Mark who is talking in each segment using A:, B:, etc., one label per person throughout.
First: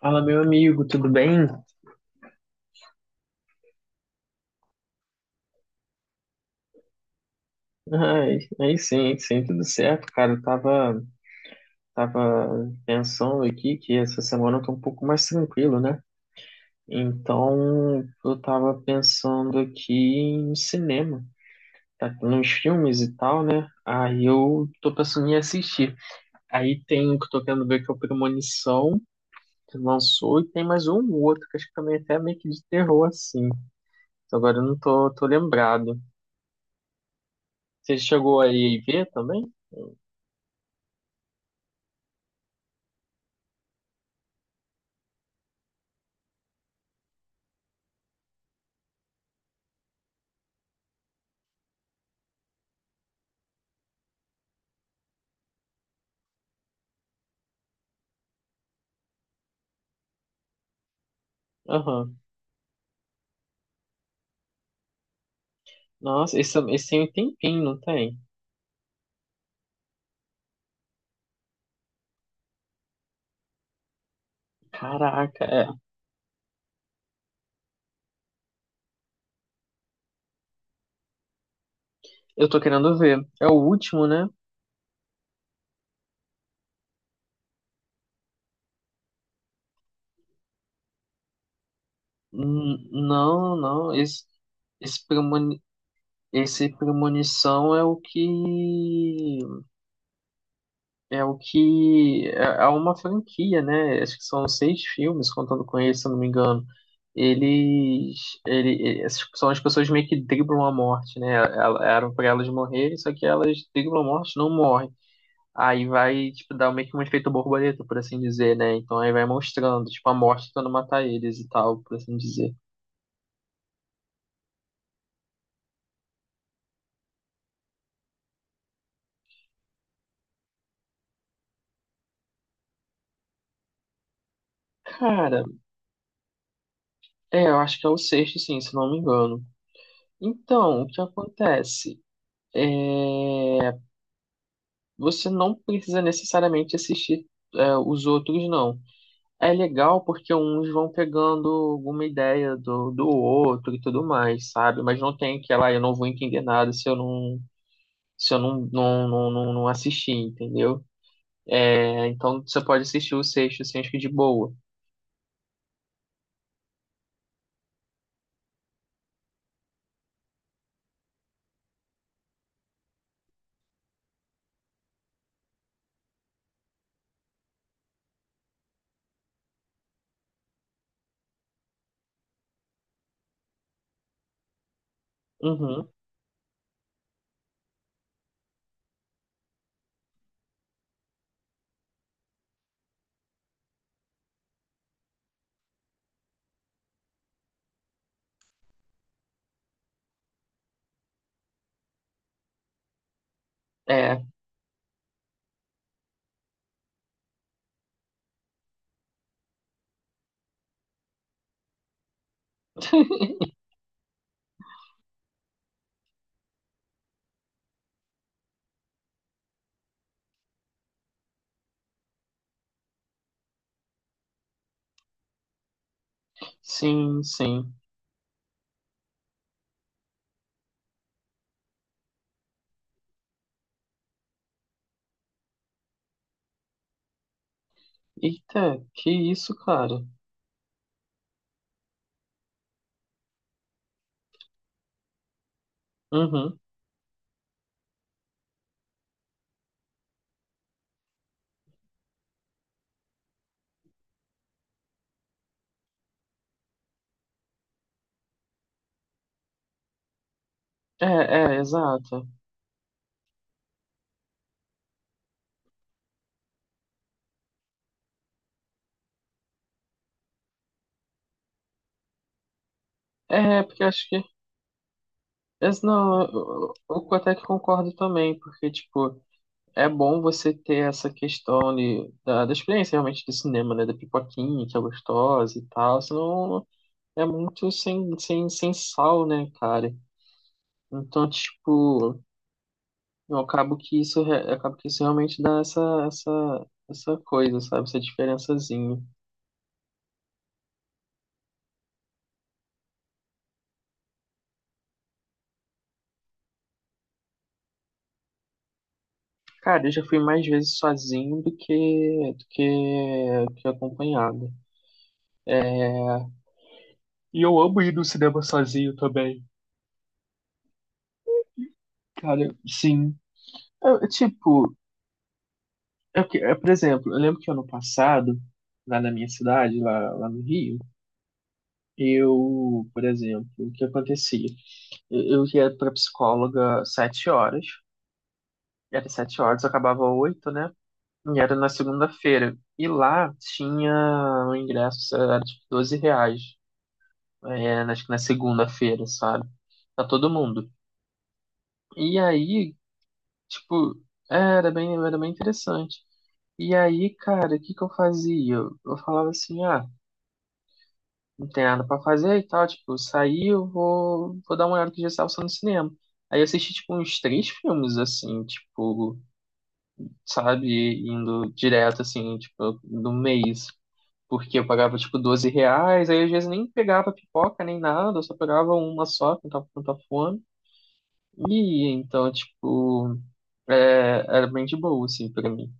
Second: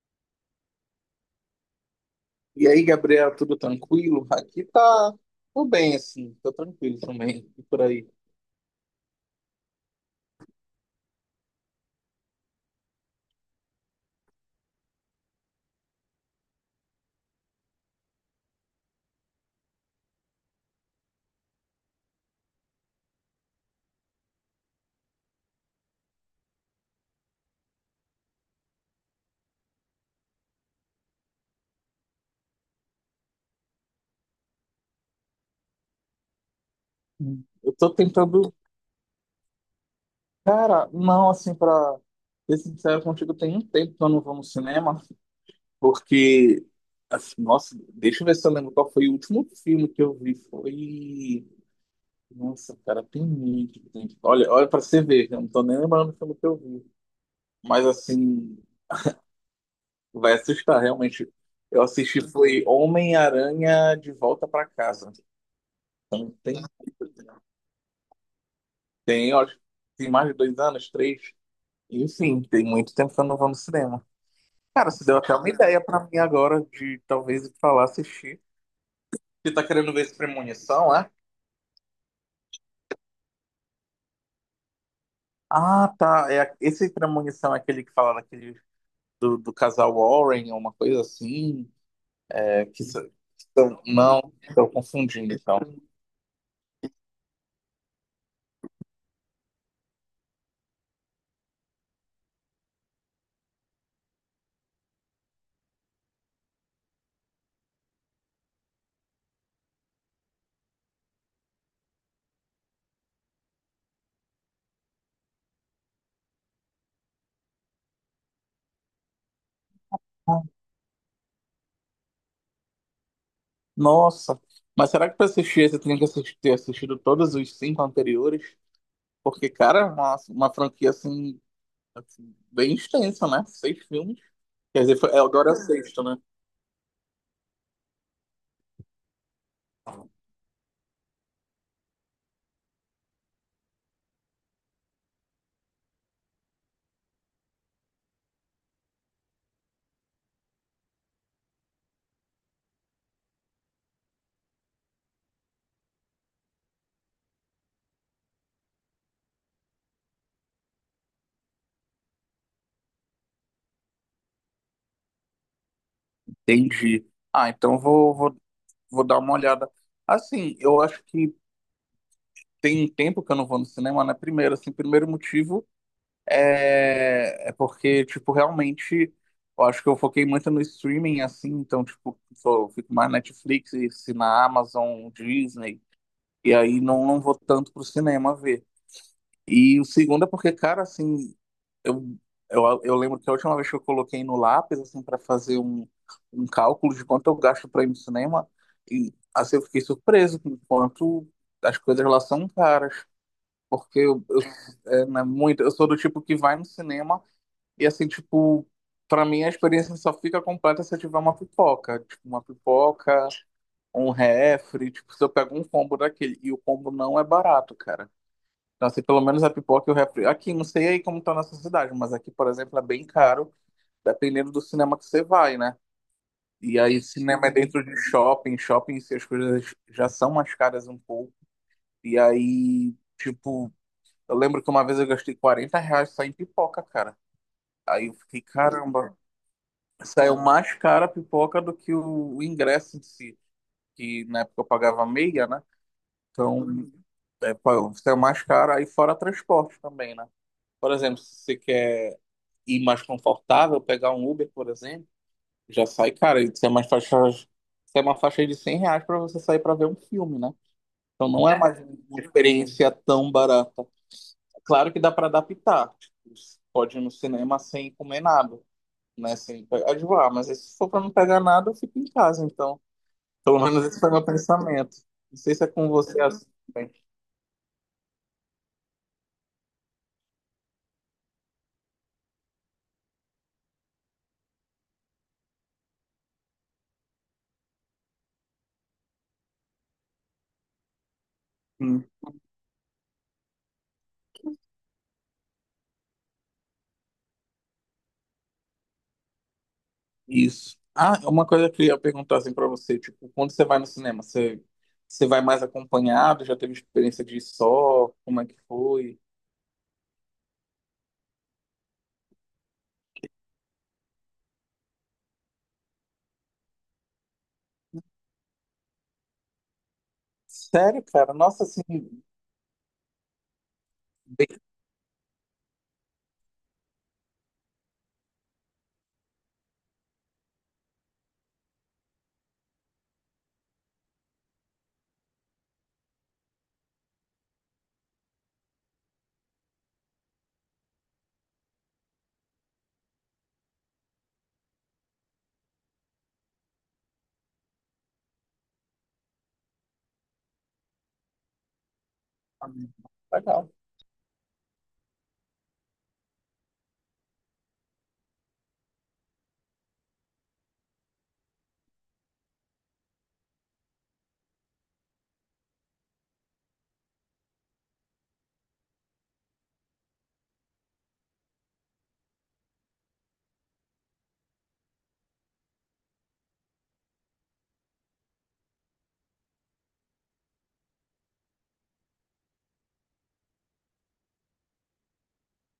A: Fala, meu amigo, tudo bem?
B: E aí, Gabriel, tudo tranquilo? Aqui tá tudo bem, assim, tô tranquilo também, e por aí.
A: Ai, aí sim, sim, tudo certo, cara. Eu tava pensando aqui que essa semana eu tô um pouco mais tranquilo, né? Então, eu tava pensando aqui em cinema, tá? Nos filmes e tal, né? Aí eu tô pensando em assistir. Aí tem um que eu tô querendo ver que é o Premonição, que lançou, e tem mais um outro, que acho que também é até meio que de terror, assim. Agora eu não tô lembrado.
B: Hum. Eu tô
A: Você chegou
B: tentando,
A: aí ver também?
B: cara, não, assim, pra ser sincero contigo, tem um tempo que eu não vou no cinema, porque, assim, nossa, deixa eu ver se eu lembro qual foi o último filme que eu vi, foi. Nossa, cara, tem muito tempo. Olha, olha pra você ver, eu não tô nem lembrando o filme que eu vi. Mas, assim, vai assustar, realmente. Eu
A: Aham.
B: assisti foi Homem-Aranha de Volta pra Casa. Então,
A: Nossa, esse,
B: tem,
A: esse tem um tempinho, não tem?
B: tem, eu acho, que tem mais de 2 anos, três. Enfim, tem muito tempo que eu não vou no cinema. Cara, você deu até
A: Caraca,
B: uma
A: é.
B: ideia pra mim agora de talvez ir pra lá assistir. Você tá querendo ver esse Premonição, é?
A: Eu tô querendo ver. É o último, né?
B: Ah, tá. É, esse Premonição é aquele que fala daquele do casal Warren, ou uma coisa assim. É, que,
A: Não, não.
B: não, estou
A: Esse,
B: confundindo então.
A: premoni, esse premonição é o que. É o que. É, é uma franquia, né? Acho que são seis filmes, contando com esse, se eu não me engano. Eles, essas são as pessoas meio que driblam a morte, né? Eram pra elas morrerem, só que elas driblam a morte, não morrem. Aí vai, tipo, dar meio que um efeito borboleta, por assim dizer, né? Então aí vai mostrando, tipo, a
B: Ah,
A: morte tentando matar eles e tal, por assim dizer.
B: nossa, mas será que pra assistir esse eu tenho que assistir, ter assistido todos os cinco anteriores? Porque, cara, é uma, uma franquia assim, bem extenso, né? Seis filmes. Quer dizer, é,
A: Cara,
B: agora é o sexto, né?
A: é, eu acho que é o sexto, sim, se não me engano. Então, o que acontece? Você não precisa necessariamente assistir, é, os outros, não. É legal porque uns vão pegando alguma ideia do outro e tudo mais, sabe? Mas não tem aquela, "Ah, eu não vou entender nada se eu não não assistir, entendeu? É, então você pode assistir o sexto, assim, acho que de boa.
B: Entendi. Ah, então vou dar uma olhada. Assim, eu acho que tem um tempo que eu não vou no cinema, né? Primeiro, assim, primeiro motivo é porque, tipo, realmente eu acho que eu foquei muito no streaming, assim, então, tipo, só fico mais Netflix, se na Amazon, Disney,
A: Uhum,
B: e aí não vou tanto pro cinema ver. E o segundo é porque, cara, assim, Eu, eu lembro que a última vez que eu coloquei no lápis, assim, para fazer um, um cálculo de quanto eu gasto para ir no cinema, e assim eu fiquei surpreso com o quanto as coisas lá são caras. Porque
A: é.
B: é, né, muito, eu sou do tipo que vai no cinema e, assim, tipo, para mim a experiência só fica completa se eu tiver uma pipoca. Tipo, uma pipoca, um refri, tipo, se eu pego um combo daquele. E o combo não é barato, cara. Então, assim, pelo menos a pipoca e o refri. Aqui, não sei aí como tá na sua cidade, mas aqui, por exemplo, é bem caro, dependendo do cinema que você vai, né? E aí,
A: Sim,
B: cinema é
A: sim.
B: dentro de shopping, shopping, se as coisas já são mais caras um pouco. E aí, tipo, eu lembro que uma vez eu gastei R$ 40 só em pipoca, cara. Aí eu fiquei,
A: Eita, que
B: caramba,
A: isso, cara?
B: saiu mais cara a pipoca do que o ingresso em si, que na época eu pagava meia, né?
A: Uhum.
B: Então, é, pô, saiu mais caro, aí fora transporte também, né? Por exemplo, se você quer e mais confortável, pegar um Uber, por exemplo, já sai, cara, isso é mais faixa, isso é uma faixa de R$ 100 para você sair para ver um filme, né?
A: É,
B: Então não é
A: é,
B: mais uma
A: exato.
B: experiência tão barata. Claro que dá para adaptar. Tipo, pode ir no cinema sem comer nada, né? Sem pegar de lá, mas se for para não pegar nada, eu fico em casa, então. Pelo
A: É, porque
B: menos esse
A: acho
B: foi
A: que.
B: meu pensamento. Não sei se é
A: Mas
B: com você
A: não, eu,
B: assim. Também.
A: eu eu até que concordo também, porque, tipo, é bom você ter essa questão da experiência realmente do cinema, né? Da pipoquinha, que é gostosa e tal, senão é muito sem sal, né, cara? Então, tipo. Eu acabo que isso, re- acabo que isso realmente dá essa coisa, sabe? Essa diferençazinha.
B: Isso. Ah, uma coisa que eu ia perguntar assim pra você, tipo, quando você vai no cinema, você, você vai mais acompanhado? Já teve experiência de ir só? Como é que foi?
A: Cara, eu já fui mais vezes sozinho do que acompanhado. E eu amo ir no cinema sozinho também.
B: Sério, cara? Nossa, assim,
A: Cara, sim. Eu,
B: bem
A: tipo, é, por exemplo, eu lembro que ano passado, lá na minha cidade, lá no Rio, eu, por exemplo, o que acontecia? Eu ia pra psicóloga 7h, era 7h, eu acabava 8h, né? E era na segunda-feira. E lá tinha o ingresso, era tipo 12 reais. É, acho que na segunda-feira, sabe? Pra todo mundo. E aí,
B: legal.
A: tipo, é, era bem interessante. E aí, cara, o que que eu fazia? Eu falava assim, ah, não tem nada pra fazer e tal. Tipo, eu saí, eu vou dar uma olhada que já estava só no cinema. Aí eu assisti, tipo, uns três filmes, assim, tipo, sabe? Indo direto, assim, tipo, no mês. Porque eu pagava tipo 12 reais, aí às vezes nem pegava pipoca nem nada, eu só pegava uma só, quando tava com tanta fome. E então, tipo, é, era bem de boa, assim, pra mim.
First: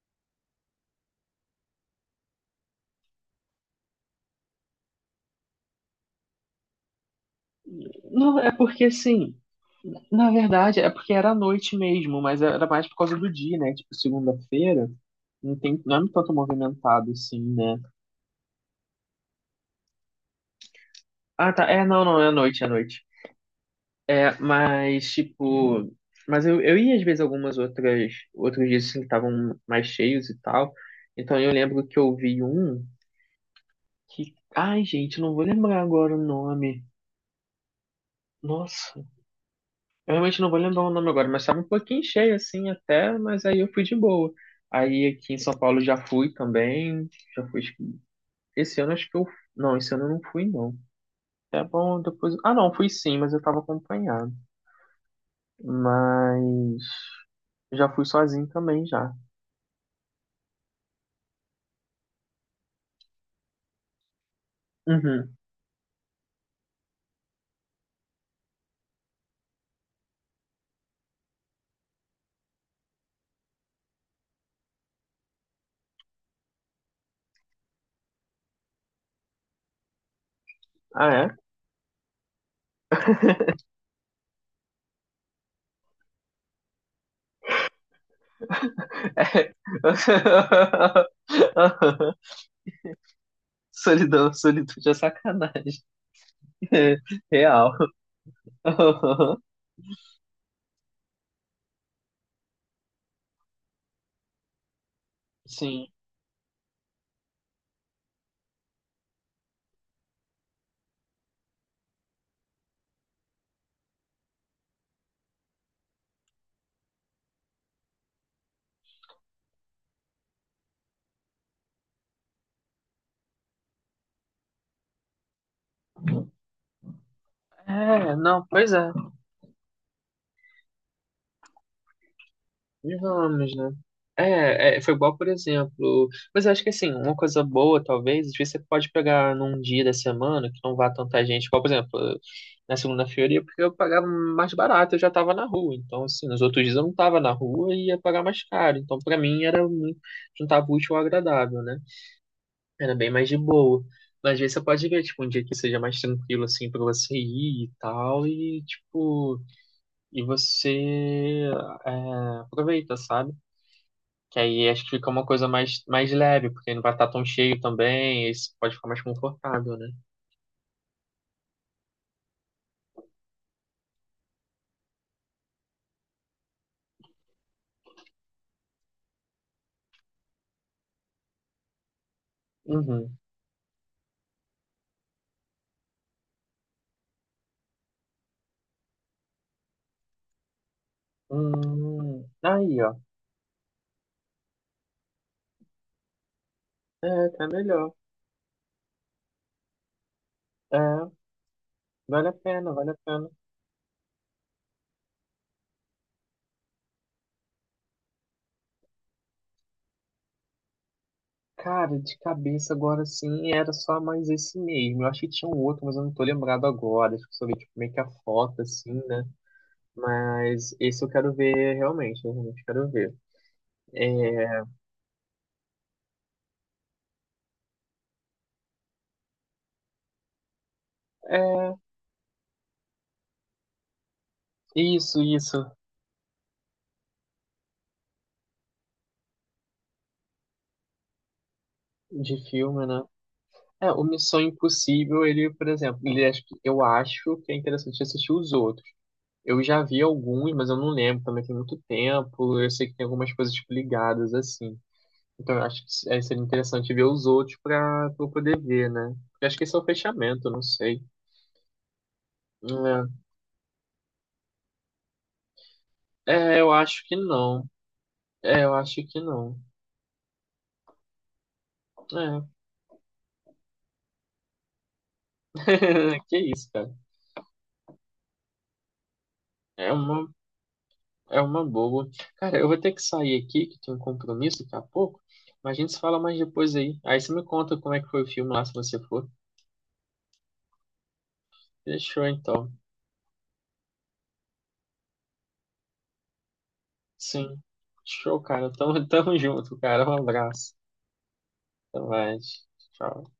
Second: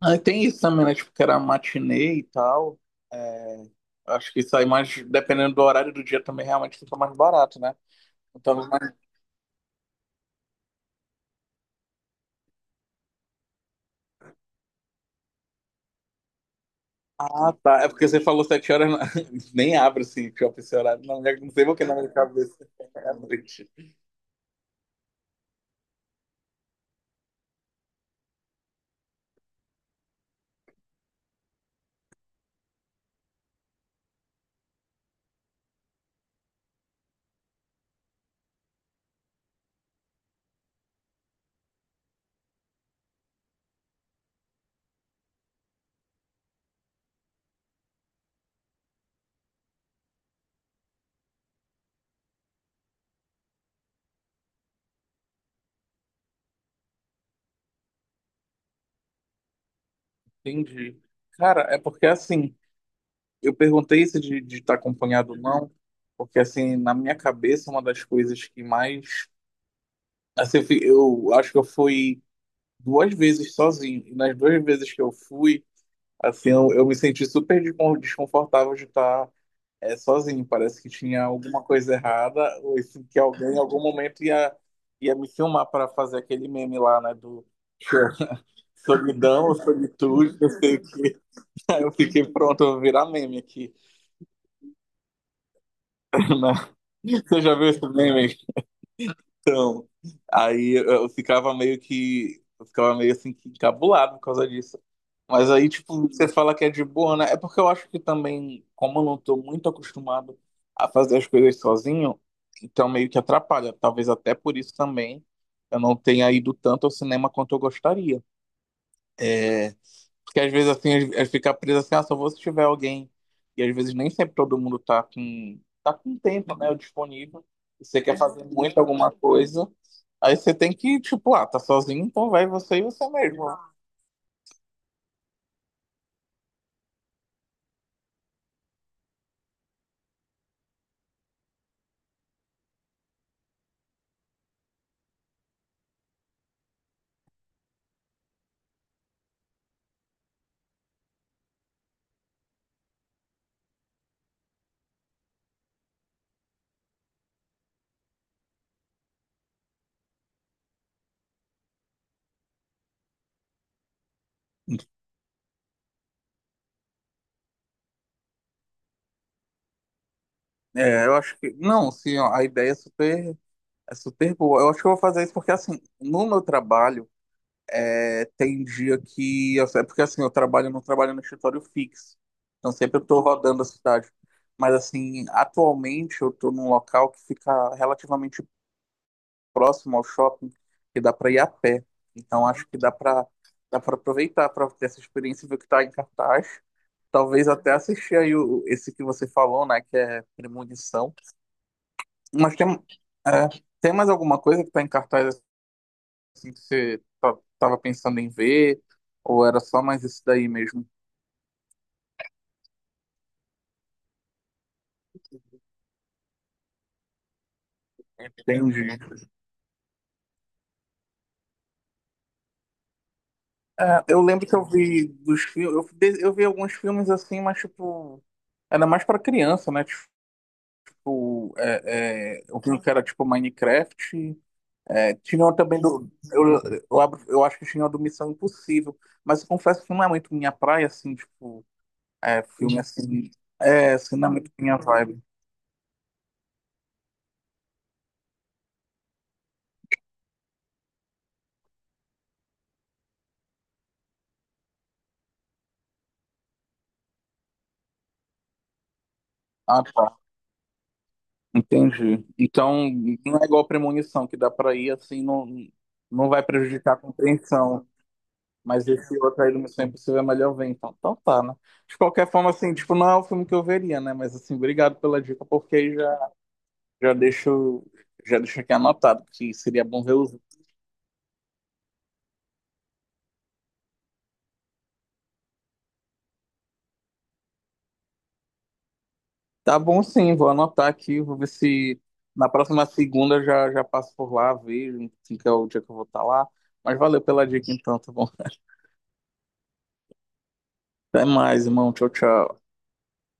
B: Ah, e tem isso também, né? Tipo, que era matinê e tal. É, acho que sai mais, dependendo do horário do dia também, realmente fica mais barato, né?
A: Não, é
B: Então,
A: porque, assim, na verdade, é porque era à noite mesmo, mas era mais por causa do dia, né? Tipo, segunda-feira, não é tanto movimentado, assim,
B: ah,
A: né?
B: tá. É porque você falou 7 horas, nem abre assim, shopping esse horário. Não, não
A: Ah, tá,
B: sei por
A: é,
B: que na
A: não,
B: minha
A: não, é à
B: cabeça
A: noite, é à noite.
B: é à noite.
A: É, mas, tipo. Mas eu ia às vezes algumas outras. Outros dias assim, que estavam mais cheios e tal. Então eu lembro que eu vi um que. Ai, gente, não vou lembrar agora o nome. Nossa, eu realmente não vou lembrar o nome agora, mas estava um pouquinho cheio assim até, mas aí eu fui de boa. Aí aqui em São Paulo já fui também. Já fui. Esse ano acho que eu. Não, esse ano eu não fui, não. É bom, depois. Ah, não, fui sim, mas eu tava acompanhado. Mas. Já fui sozinho também já.
B: Entendi. Cara, é porque assim, eu perguntei isso de estar acompanhado
A: Uhum.
B: ou não, porque assim, na minha cabeça, uma das coisas que mais. Assim, eu acho que eu fui duas vezes sozinho, e nas duas vezes que eu fui, assim, eu me senti super desconfortável de estar é, sozinho. Parece que
A: Ah,
B: tinha
A: é?
B: alguma coisa errada, ou assim, que alguém em algum momento ia, ia me filmar para fazer aquele meme lá, né, do. Solidão, ou solitude, não sei o quê. Aí eu fiquei pronto, eu vou virar meme aqui.
A: Solidão, solitude é sacanagem.
B: Na. Você já viu
A: Real.
B: esse meme? Então, aí eu ficava meio que. Eu ficava meio assim que encabulado por causa disso. Mas aí,
A: Sim.
B: tipo, você fala que é de boa, né? É porque eu acho que também, como eu não tô muito acostumado a fazer as coisas sozinho, então meio que atrapalha. Talvez até por isso também eu não tenha ido tanto ao cinema quanto eu gostaria. Porque às vezes assim, é ficar preso assim, ah, só vou se tiver alguém. E às vezes nem sempre todo mundo tá com tempo, né? Disponível. E você
A: É,
B: quer
A: não,
B: fazer
A: pois
B: muito
A: é.
B: alguma coisa. Aí você tem que, tipo, ah, tá sozinho, então vai você e
A: E
B: você mesmo.
A: vamos, né? É, é, foi igual, por exemplo. Mas eu acho que assim, uma coisa boa, talvez, às vezes você pode pegar num dia da semana que não vá tanta gente. Igual, por exemplo, na segunda-feira, ia porque eu pagava mais barato, eu já tava na rua. Então, assim, nos outros dias eu não tava na rua e ia pagar mais caro. Então, pra mim, era muito juntar útil ao agradável, né? Era bem mais de boa. Mas às vezes você pode ver, tipo, um dia que seja mais tranquilo, assim, pra você ir e tal, e, tipo, e você é, aproveita, sabe? Que aí acho que fica uma coisa mais leve, porque não vai estar tão cheio também, e você pode ficar mais confortável, né?
B: É, eu acho que. Não, sim, ó, a ideia é super boa. Eu acho que eu vou fazer isso porque, assim, no meu trabalho. É, tem dia que. É porque assim, eu trabalho, eu não trabalho no escritório fixo. Então sempre eu
A: Uhum.
B: tô rodando a cidade. Mas assim, atualmente eu tô num local que fica relativamente próximo ao shopping, que dá para ir a pé. Então acho que
A: Aí, ó.
B: dá para aproveitar para ter essa experiência e ver o que tá em cartaz.
A: É, tá
B: Talvez até
A: melhor.
B: assistir aí esse que você falou, né? Que é
A: É,
B: Premonição.
A: vale a
B: Mas
A: pena, vale a pena.
B: é, tem mais alguma coisa que tá em cartaz assim, que você tava pensando em ver? Ou era só mais esse daí mesmo?
A: Cara, de cabeça agora sim, era só mais esse mesmo. Eu acho que tinha um outro, mas eu não tô lembrado agora. Acho que só vi, tipo, meio que a foto,
B: Entendi.
A: assim, né? Mas esse eu quero ver realmente, eu realmente quero ver.
B: É, eu lembro que
A: É,
B: eu vi dos filmes, eu vi alguns filmes assim, mas tipo, era mais pra criança, né? Tipo,
A: é
B: eu vi um que era tipo Minecraft. É,
A: isso,
B: tinha um
A: isso,
B: também do. Eu, eu acho que tinha um do Missão Impossível. Mas eu confesso que não é muito minha praia, assim, tipo,
A: de
B: é, filme
A: filme, né?
B: assim.
A: É,
B: É,
A: o
B: assim, não é
A: Missão
B: muito minha vibe.
A: Impossível, ele, por exemplo, eu acho que é interessante assistir os outros. Eu já vi alguns, mas eu não lembro, também tem muito tempo. Eu sei que tem algumas coisas tipo, ligadas assim. Então eu acho que é, seria interessante ver os outros para eu poder ver, né? Eu acho que esse é
B: Ah,
A: o
B: tá.
A: fechamento, eu não sei.
B: Entendi. Então, não é igual Premonição, que dá para ir assim, não, não vai
A: É, é, eu
B: prejudicar a
A: acho que não.
B: compreensão.
A: É, eu
B: Mas
A: acho
B: esse
A: que
B: outro aí do
A: não.
B: Missão Impossível é melhor ver, então. Então tá, né? De qualquer
A: É.
B: forma, assim, tipo, não é o filme que eu veria, né? Mas assim, obrigado pela dica, porque aí
A: Que isso, cara.
B: já deixo, já deixo aqui anotado, que seria
A: É
B: bom ver
A: uma,
B: os.
A: é uma boa. Cara, eu vou ter que sair aqui, que tem um compromisso daqui a pouco, mas a gente se fala mais depois aí. Aí você me conta como é que foi o filme lá, se você for.
B: Tá bom sim, vou anotar aqui, vou ver se
A: Fechou,
B: na
A: então.
B: próxima segunda eu já passo por lá, vejo, enfim, que é o dia que eu vou estar lá. Mas valeu pela
A: Sim.
B: dica então, tá bom?
A: Show, cara. Tamo, tamo junto, cara. Um abraço.
B: Até mais, irmão.
A: Até
B: Tchau, tchau.
A: mais. Tchau.